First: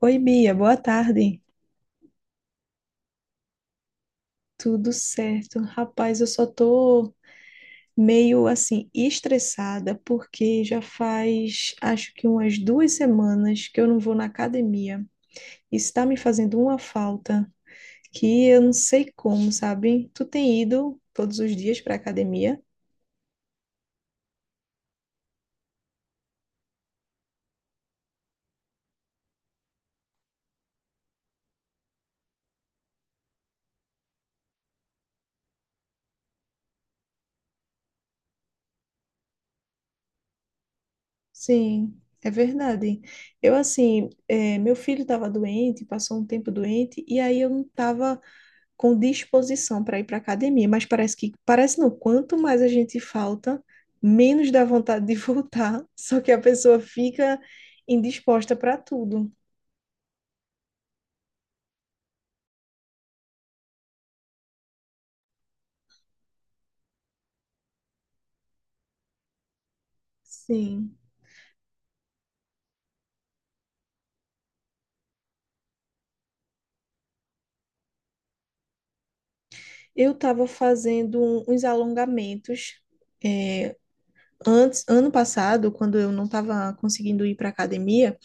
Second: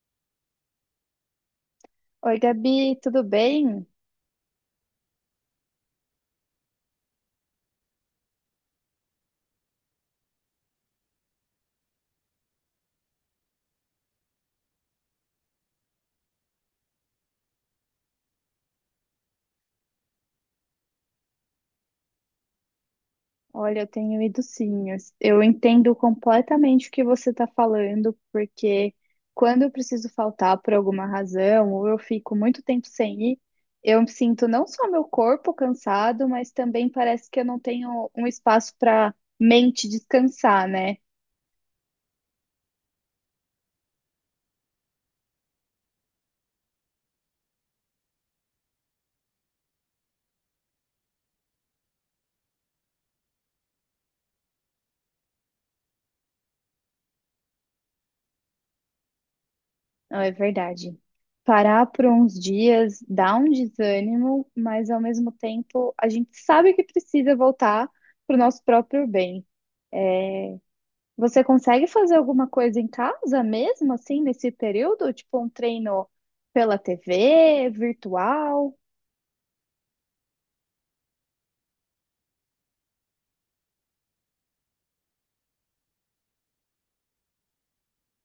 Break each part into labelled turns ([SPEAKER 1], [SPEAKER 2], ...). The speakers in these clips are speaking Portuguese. [SPEAKER 1] Oi, Bia, boa tarde.
[SPEAKER 2] Oi, Gabi, tudo bem?
[SPEAKER 1] Tudo certo? Rapaz, eu só tô meio assim estressada porque já faz acho que umas 2 semanas que eu não vou na academia. Isso tá me fazendo uma falta que eu não sei como, sabe? Tu tem ido todos os dias pra academia?
[SPEAKER 2] Olha, eu tenho ido sim. Eu entendo completamente o que você está falando, porque quando eu preciso faltar por alguma razão, ou eu fico muito tempo sem ir, eu sinto não só meu corpo cansado, mas também parece que eu não tenho um espaço para mente descansar, né?
[SPEAKER 1] Sim, é verdade. Eu assim, meu filho estava doente, passou um tempo doente, e aí eu não estava com disposição para ir para a academia, mas parece que, parece não, quanto mais a gente falta, menos dá vontade de voltar, só que a pessoa fica indisposta para tudo.
[SPEAKER 2] Não, é verdade. Parar por uns dias dá um desânimo, mas ao mesmo tempo a gente sabe que precisa voltar para o nosso próprio bem.
[SPEAKER 1] Sim.
[SPEAKER 2] Você consegue fazer alguma coisa em casa mesmo, assim, nesse período? Tipo um treino pela TV, virtual?
[SPEAKER 1] Eu estava fazendo uns alongamentos, é, antes, ano passado, quando eu não estava conseguindo ir para academia,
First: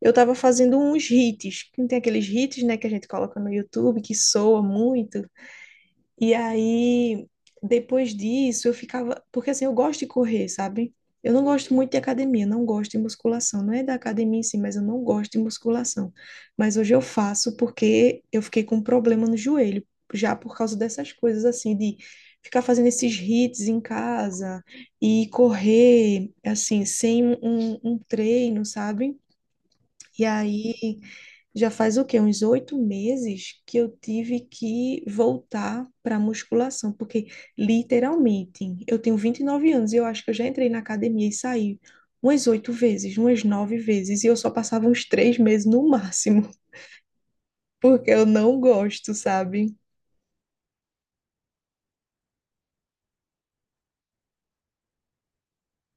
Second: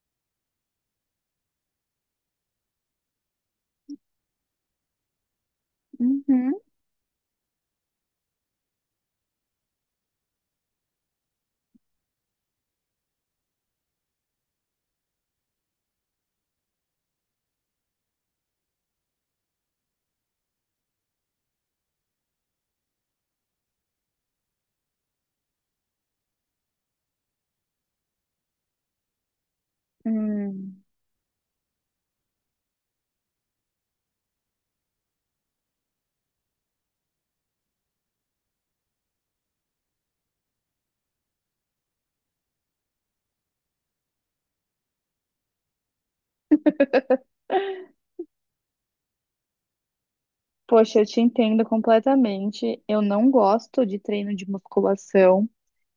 [SPEAKER 1] eu estava fazendo uns hits. Tem aqueles hits, né, que a gente coloca no YouTube que soa muito. E
[SPEAKER 2] Uhum.
[SPEAKER 1] aí, depois disso, eu ficava. Porque assim, eu gosto de correr, sabe? Eu não gosto muito de academia, não gosto de musculação. Não é da academia em si, mas eu não gosto de musculação. Mas hoje eu faço porque eu fiquei com um problema no joelho, já por causa dessas coisas, assim, de ficar fazendo esses hits em casa e correr, assim, sem um treino, sabe? E
[SPEAKER 2] Hum.
[SPEAKER 1] aí já faz o quê? Uns 8 meses que eu tive que voltar para musculação, porque literalmente eu tenho 29 anos e eu acho que eu já entrei na academia e saí umas oito vezes, umas nove vezes, e eu só passava uns 3 meses no máximo, porque eu não gosto, sabe?
[SPEAKER 2] Poxa, eu te entendo completamente. Eu não gosto de treino de musculação.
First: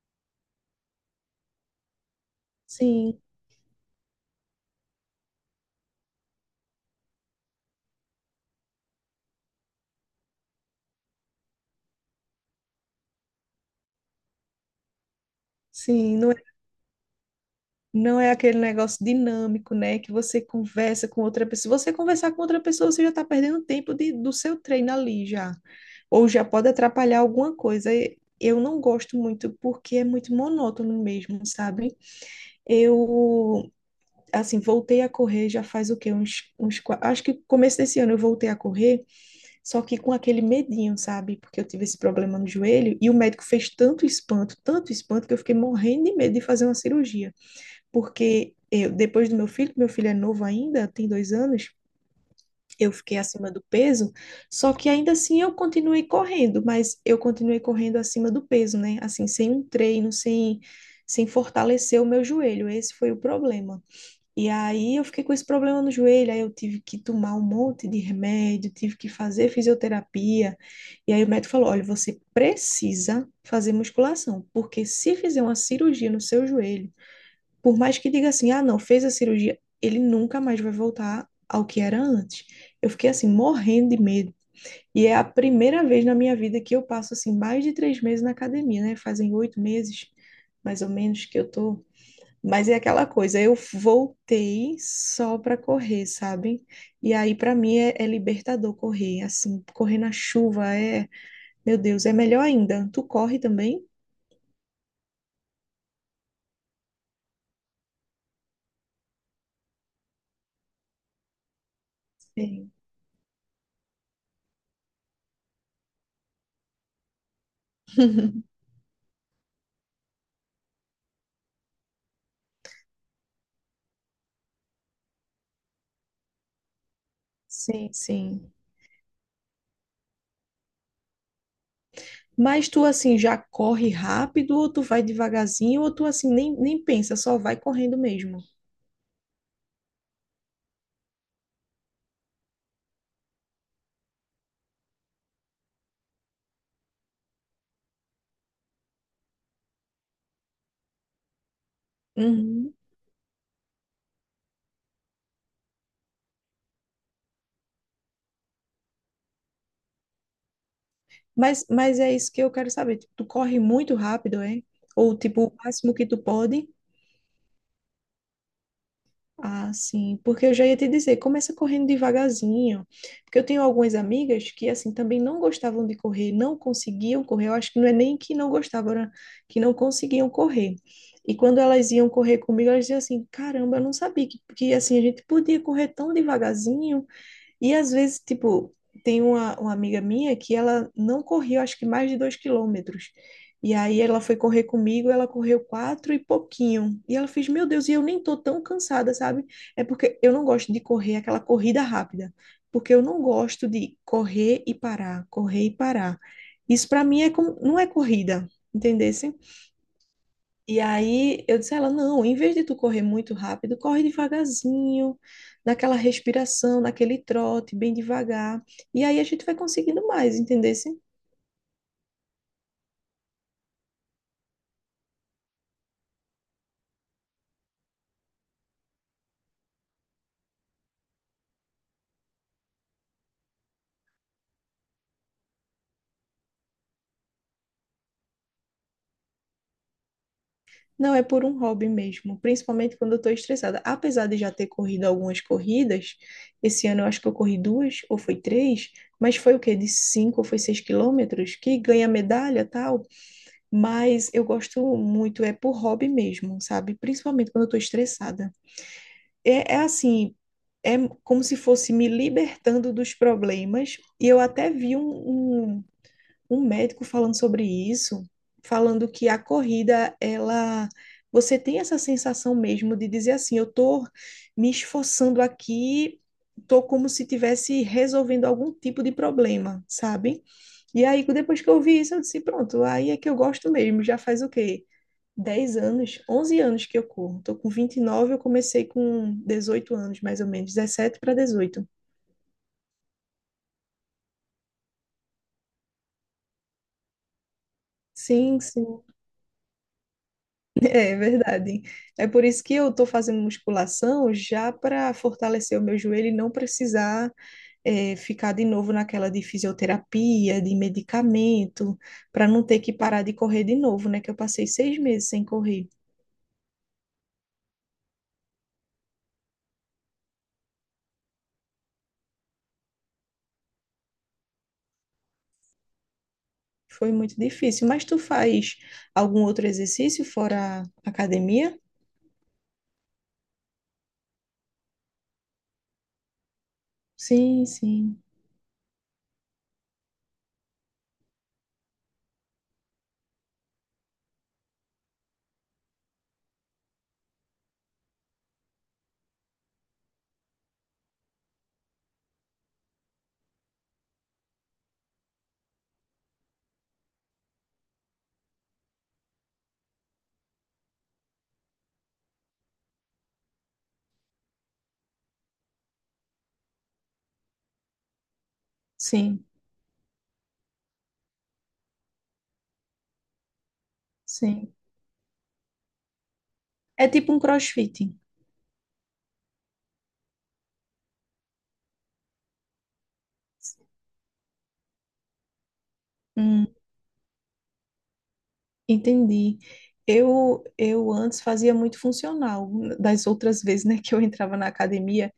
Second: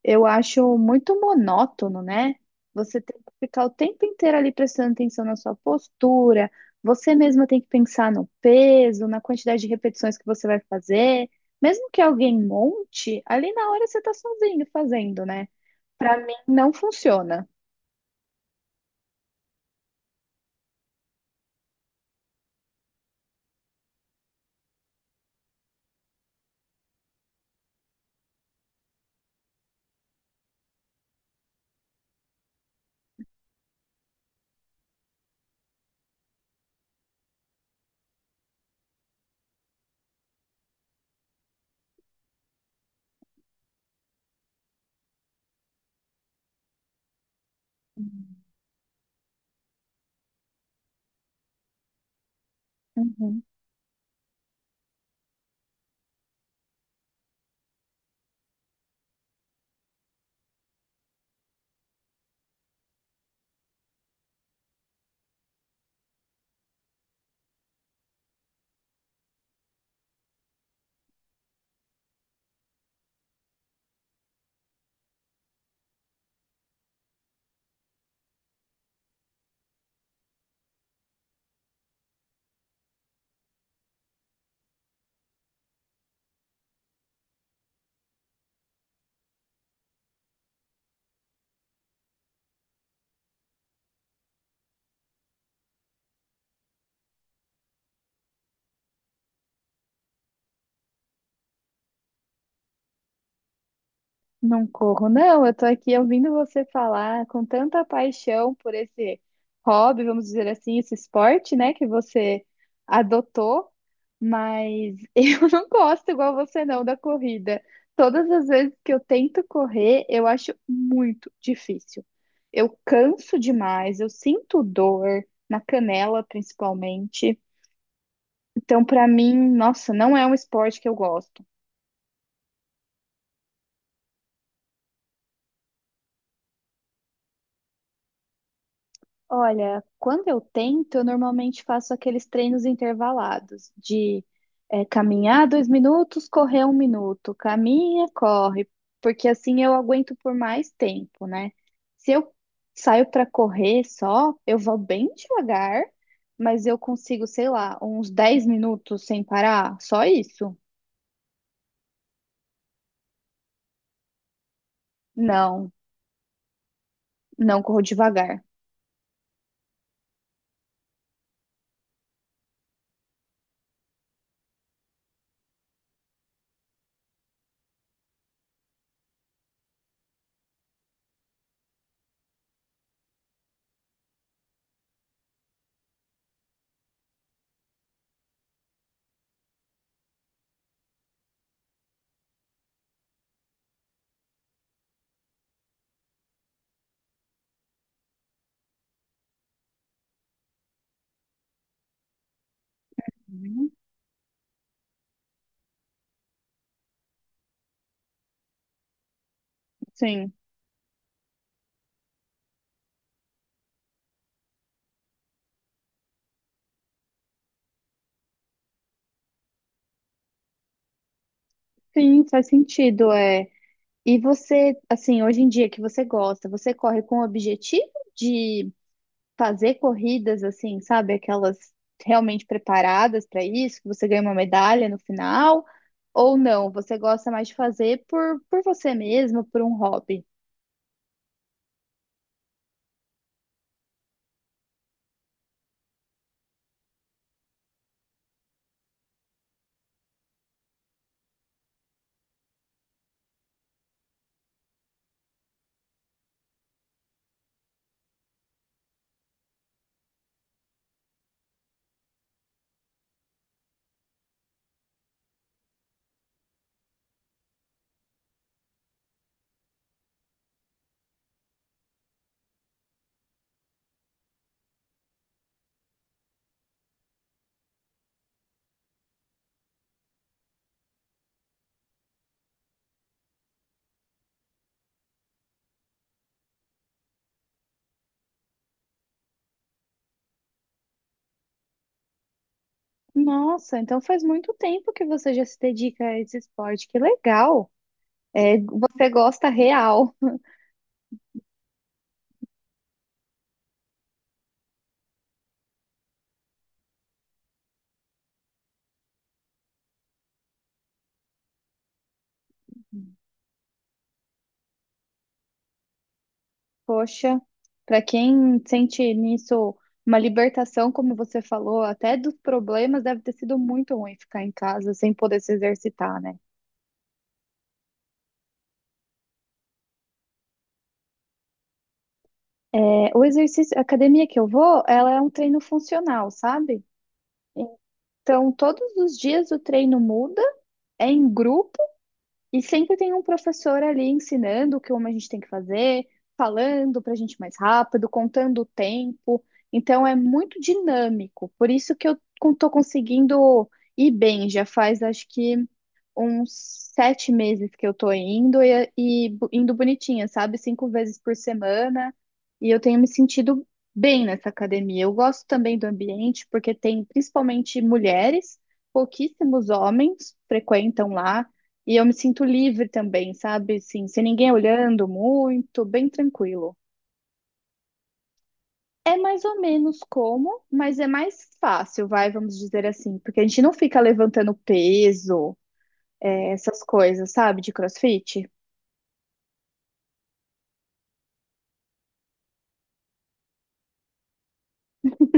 [SPEAKER 2] Eu acho muito monótono, né? Você tem
[SPEAKER 1] Sim,
[SPEAKER 2] que ficar o tempo inteiro ali prestando atenção na sua postura, você mesma tem que pensar no peso, na quantidade de repetições que você vai fazer. Mesmo que alguém monte, ali na hora você tá sozinho fazendo, né? Pra
[SPEAKER 1] sim, não
[SPEAKER 2] mim
[SPEAKER 1] é,
[SPEAKER 2] não funciona.
[SPEAKER 1] não é aquele negócio dinâmico, né? Que você conversa com outra pessoa. Se você conversar com outra pessoa, você já está perdendo tempo do seu treino ali já. Ou já pode atrapalhar alguma coisa. E eu não gosto muito porque é muito monótono mesmo, sabe? Eu, assim, voltei a correr já faz o quê? Acho que começo desse ano eu voltei a correr, só que com aquele medinho, sabe? Porque eu tive esse problema no joelho e o médico fez tanto espanto que eu fiquei morrendo de medo de fazer uma cirurgia, porque eu, depois do meu filho é novo ainda, tem 2 anos. Eu fiquei
[SPEAKER 2] Uhum.
[SPEAKER 1] acima do peso, só que ainda assim eu continuei correndo, mas eu continuei correndo acima do peso, né? Assim, sem um treino, sem fortalecer o meu joelho. Esse foi o problema. E aí eu fiquei com esse problema no joelho, aí eu tive que tomar um monte de remédio, tive que fazer fisioterapia. E aí o médico falou: olha, você precisa fazer musculação, porque se fizer uma cirurgia no seu joelho, por mais que diga assim, ah, não, fez a cirurgia, ele nunca mais vai voltar ao que era antes. Eu fiquei assim, morrendo de medo. E é a primeira vez na minha vida que eu passo assim mais de 3 meses na academia, né? Fazem 8 meses, mais ou menos, que eu tô. Mas é aquela coisa, eu voltei só para correr, sabe? E aí para mim é libertador correr, assim, correr na chuva é, meu Deus, é melhor ainda. Tu corre também?
[SPEAKER 2] Não corro, não. Eu tô aqui ouvindo você falar com tanta paixão por esse hobby, vamos dizer assim, esse esporte, né, que você
[SPEAKER 1] Sim.
[SPEAKER 2] adotou, mas eu não gosto igual você não da corrida. Todas as vezes que eu tento correr, eu acho muito difícil. Eu canso demais, eu sinto dor na canela, principalmente.
[SPEAKER 1] Sim, sim.
[SPEAKER 2] Então, pra mim, nossa, não é um esporte que eu gosto.
[SPEAKER 1] Mas tu assim já corre rápido, ou tu vai devagarzinho, ou tu assim nem pensa, só vai correndo mesmo.
[SPEAKER 2] Olha, quando eu tento, eu normalmente faço aqueles treinos intervalados de caminhar 2 minutos, correr 1 minuto, caminha, corre, porque assim eu aguento por mais tempo, né? Se eu
[SPEAKER 1] Uhum.
[SPEAKER 2] saio para correr só, eu vou bem devagar, mas eu consigo, sei lá, uns 10 minutos sem parar, só isso?
[SPEAKER 1] Mas é isso que eu quero saber. Tipo, tu corre muito rápido, é? Ou tipo, o
[SPEAKER 2] Não,
[SPEAKER 1] máximo que tu pode?
[SPEAKER 2] não corro devagar.
[SPEAKER 1] Ah, sim, porque eu já ia te dizer, começa correndo devagarzinho, porque eu tenho algumas amigas que, assim, também não gostavam de correr, não conseguiam correr, eu acho que não é nem que não gostavam, era que não conseguiam correr, e quando elas iam correr comigo, elas diziam assim, caramba, eu não sabia que assim, a gente podia correr tão devagarzinho, e às vezes, tipo, tem uma amiga minha que ela não correu, acho que mais de 2 quilômetros. E aí ela foi correr comigo, ela correu quatro e pouquinho. E ela fez, meu Deus, e eu nem tô tão cansada, sabe? É porque eu não gosto de correr aquela corrida rápida, porque eu não gosto
[SPEAKER 2] Uhum.
[SPEAKER 1] de correr e parar, correr e parar. Isso para mim é como, não é corrida, entendeu?
[SPEAKER 2] Sim,
[SPEAKER 1] E aí eu disse a ela, não, em vez de tu correr muito rápido, corre devagarzinho, naquela respiração, naquele trote, bem devagar. E aí a gente vai conseguindo mais, entendesse?
[SPEAKER 2] sim, faz sentido. É. E você, assim, hoje em dia que você gosta, você corre com o objetivo de fazer corridas assim, sabe, aquelas realmente preparadas para isso, que você ganha uma medalha no final, ou não? Você gosta mais de fazer por você mesmo, por um hobby?
[SPEAKER 1] Não é por um hobby mesmo, principalmente quando eu estou estressada. Apesar de já ter corrido algumas corridas, esse ano eu acho que eu corri duas ou foi três, mas foi o quê? De 5 ou foi 6 quilômetros, que ganha medalha tal. Mas eu gosto muito, é por hobby mesmo, sabe? Principalmente quando eu estou estressada. É, assim, é como se fosse me libertando dos problemas. E eu até vi um médico falando sobre isso, falando que a corrida, ela. Você tem essa sensação mesmo de dizer assim, eu tô me esforçando aqui, tô como se tivesse resolvendo algum tipo de problema, sabe? E aí, depois que eu vi isso, eu disse, pronto, aí é que eu gosto mesmo, já faz o quê? 10 anos, 11 anos que eu corro. Tô com 29, eu comecei com 18 anos, mais ou menos, 17 para 18.
[SPEAKER 2] Nossa, então faz muito tempo que você já se dedica a esse esporte, que legal! É,
[SPEAKER 1] Sim, sim,
[SPEAKER 2] você gosta real.
[SPEAKER 1] é verdade. É por isso que eu tô fazendo musculação já para fortalecer o meu joelho e não precisar ficar de novo naquela de fisioterapia, de medicamento, para não ter que parar de correr de novo, né? Que eu passei 6 meses sem correr.
[SPEAKER 2] Poxa, para quem sente nisso uma libertação, como você falou, até dos problemas, deve ter sido muito ruim ficar em casa sem poder se exercitar, né?
[SPEAKER 1] Foi muito difícil. Mas tu faz algum outro exercício fora a academia?
[SPEAKER 2] É, o exercício, a academia que eu vou, ela é um treino funcional, sabe?
[SPEAKER 1] Sim, sim,
[SPEAKER 2] Então, todos os dias o treino muda, é em grupo. E sempre tem um professor ali ensinando o que como a gente tem que fazer, falando para a gente mais rápido, contando o tempo. Então é muito dinâmico. Por isso que eu estou conseguindo ir bem. Já faz acho que uns 7 meses que eu estou indo e indo bonitinha, sabe? 5 vezes por semana. E eu tenho me sentido bem nessa academia. Eu gosto também do ambiente, porque tem principalmente mulheres,
[SPEAKER 1] sim.
[SPEAKER 2] pouquíssimos homens frequentam lá. E eu me sinto livre também, sabe? Assim, sem ninguém
[SPEAKER 1] Sim.
[SPEAKER 2] olhando muito, bem tranquilo.
[SPEAKER 1] É tipo um CrossFit.
[SPEAKER 2] É mais ou menos como, mas é mais fácil, vai, vamos dizer assim, porque a gente não fica levantando peso,
[SPEAKER 1] Hum,
[SPEAKER 2] essas coisas, sabe, de CrossFit.
[SPEAKER 1] entendi. Eu antes fazia muito funcional, das outras vezes, né, que eu entrava na academia.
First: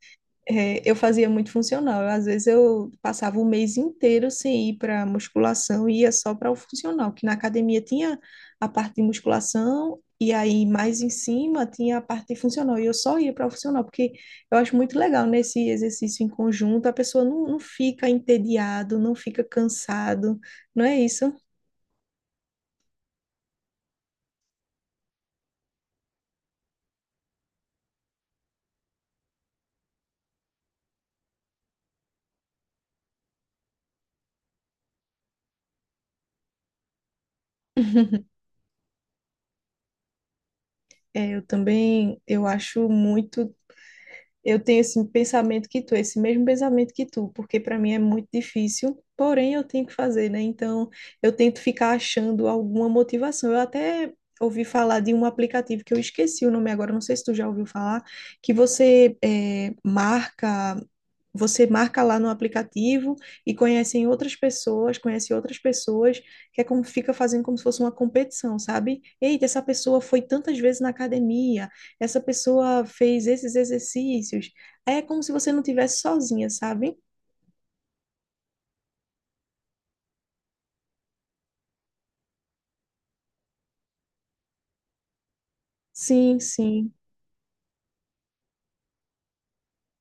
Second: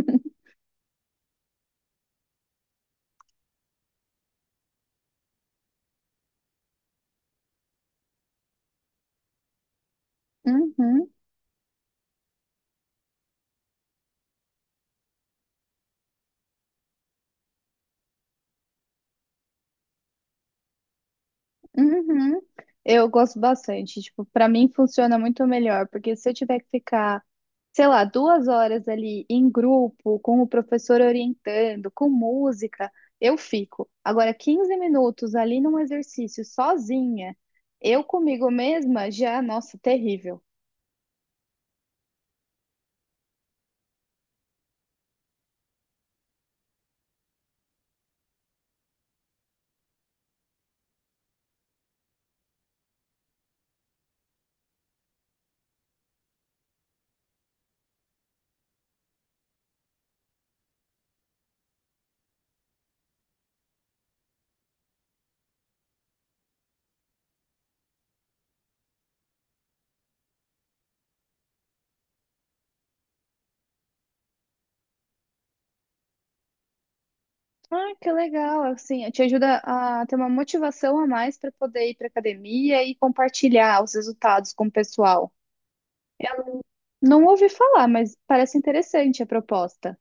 [SPEAKER 1] É, eu fazia muito funcional. Às vezes eu passava o mês inteiro sem ir para musculação e ia só para o funcional, que na academia tinha a parte de musculação e aí mais
[SPEAKER 2] Uhum.
[SPEAKER 1] em cima tinha a parte de funcional. E eu só ia para o funcional, porque eu acho muito legal nesse exercício em conjunto, a pessoa não, não fica entediado, não fica cansado, não é isso?
[SPEAKER 2] Uhum. Eu gosto bastante. Tipo, para mim funciona muito melhor, porque se eu tiver que ficar, sei lá, 2 horas ali em grupo, com o professor orientando, com música, eu fico. Agora, 15 minutos ali num exercício sozinha, eu comigo mesma, já, nossa, terrível.
[SPEAKER 1] É, eu também. Eu acho muito Eu tenho esse pensamento que tu, esse mesmo pensamento que tu, porque para mim é muito difícil, porém eu tenho que fazer, né? Então eu tento ficar achando alguma motivação. Eu até ouvi falar de um aplicativo que eu esqueci o nome agora, não sei se tu já ouviu falar, que você marca. Você marca lá no aplicativo e conhecem outras pessoas, conhece outras pessoas, que é como fica fazendo como se fosse uma competição, sabe? Eita, essa pessoa foi tantas vezes na academia, essa pessoa fez esses exercícios. Aí é como se você não tivesse sozinha, sabe?
[SPEAKER 2] Ah, que legal, assim, te ajuda a ter uma motivação a mais para poder ir para academia e compartilhar os resultados com o pessoal.
[SPEAKER 1] Sim, sim.
[SPEAKER 2] Não ouvi falar, mas parece interessante a proposta.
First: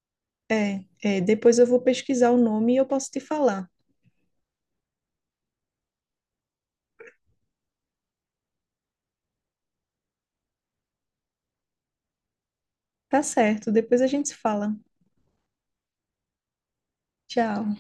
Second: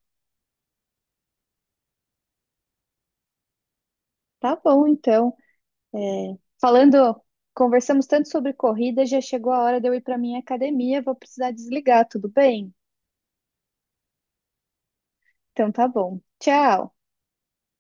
[SPEAKER 1] É, é. Depois eu vou pesquisar o nome e eu posso te falar.
[SPEAKER 2] Tá bom, então. É, falando, conversamos tanto sobre corrida, já chegou a hora de eu ir para minha academia, vou precisar desligar, tudo bem?
[SPEAKER 1] Tá certo, depois a gente se fala.
[SPEAKER 2] Então tá bom. Tchau.
[SPEAKER 1] Tchau.